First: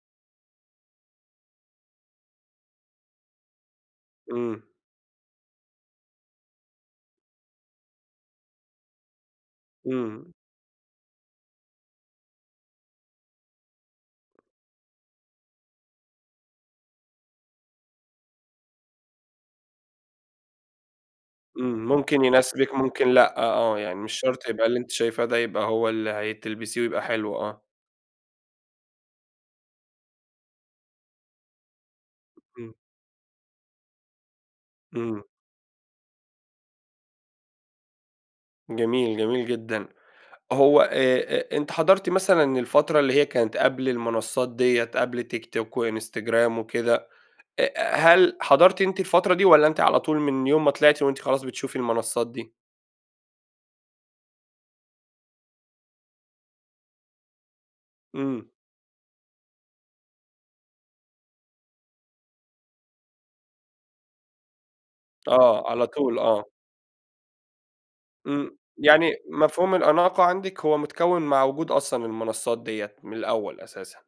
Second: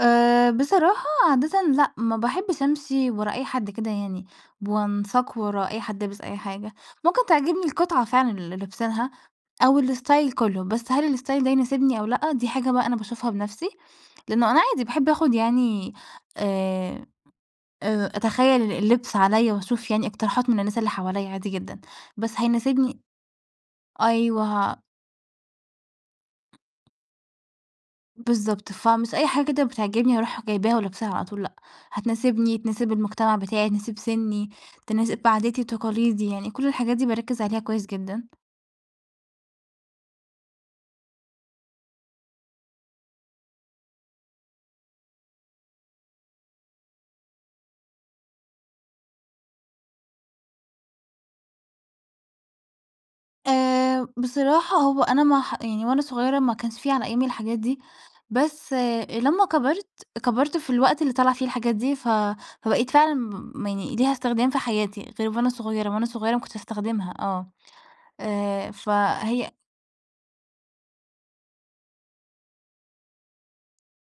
آآ بصراحة عادةً لأ، ما باحبش أمشِي ورا أي حد كده يعني، إمم. ب وأنساق ورا أي حد لابس أي حاجة، ممكن تعجبني القطعة فعلًا اللي لابسينها أو إمم. الstyle كلّه بس هل الstyle ده يناسبني أو لأ، دي حاجة بقى أنا باشوفها بنفْسي، لأنه أنا عادي باحب آخُد يعني آآ، أ أتخيّل ال اللبس عليَّ وأشوف يعني إقتراحات من الناس اللي حواليّا عادي جدًا، امم، ممكن بس يناسبِك، هيناسبني ممكن لأ، آه، يعني مش شرْط يبقى أيوه اللي ه أنتِ شايفاه ده يبقى هو اللي هي تلبِسيه ويبقى حلو. آه. بالضبط، فمش أي حاجة كده بتعجبني أرُوح جايباها ولابساها على طول، لأ، هتناسبني، إمم. تناسِب المجتمَع بتاعي، تناسِب سِنّي، تناسِب إمم. عاداتي وتقاليدي، يعني كل الحاجات دي باركّز عليها كويس جدًا. جميل، جميل جدًا، هو آآ، آآ أنتِ حضَرتِ مثلًا الفترة اللي هي كانت قبْل المنصّات دِيّة، قبل تيك توك وإنستجرام وكده آآ، هل حضَرتِ أنتِ الفترة دي والّا أنتِ على طول من يوم ما طلِعتِ وأنت خلاص بتشوفي المنصّات دي؟ آآ، بصراحة هو أنا ما حَ يعني وأنا صغيّرة ما كانش في على أيامي الحاجات دي، إمم. بس لمّا كبَرت، كبَرت في الوقت اللي طلَع فيه الحاجات دي، ف فبقِيت فعلًا ب يعني ليها إستخدام في حياتي غِير وأنا آه، على صغيرة، وأنا طول، صغيرة ما آه. كنتش استخدمها، آه إمم، آآ، يعني فهي مفهوم الأناقة عندِك هو متكوِّن مع وجود أصلًا المنصّات دِيّة من الأول أساسًا.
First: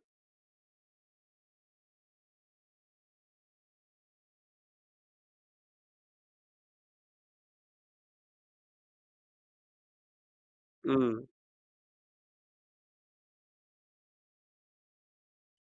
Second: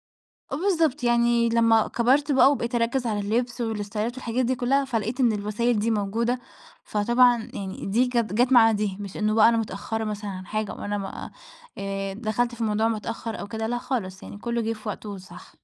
آه بالضبط، يعني لما كبَرت بقى وبقِيت أركّز على اللبس والاستايلات والحاجات دي كلّها فلقِيت إن الوسايل دي موجودة، فطبعًا يعني دي كات جات مع دي، مش إنّه بقى أنا متأخّرة مثلًا عن حاجة وأنا إمم. م آآ دخَلت في الموضوع متأخّر أو كده، لأ خالص، يعني كلّه جِه في وقته الصح.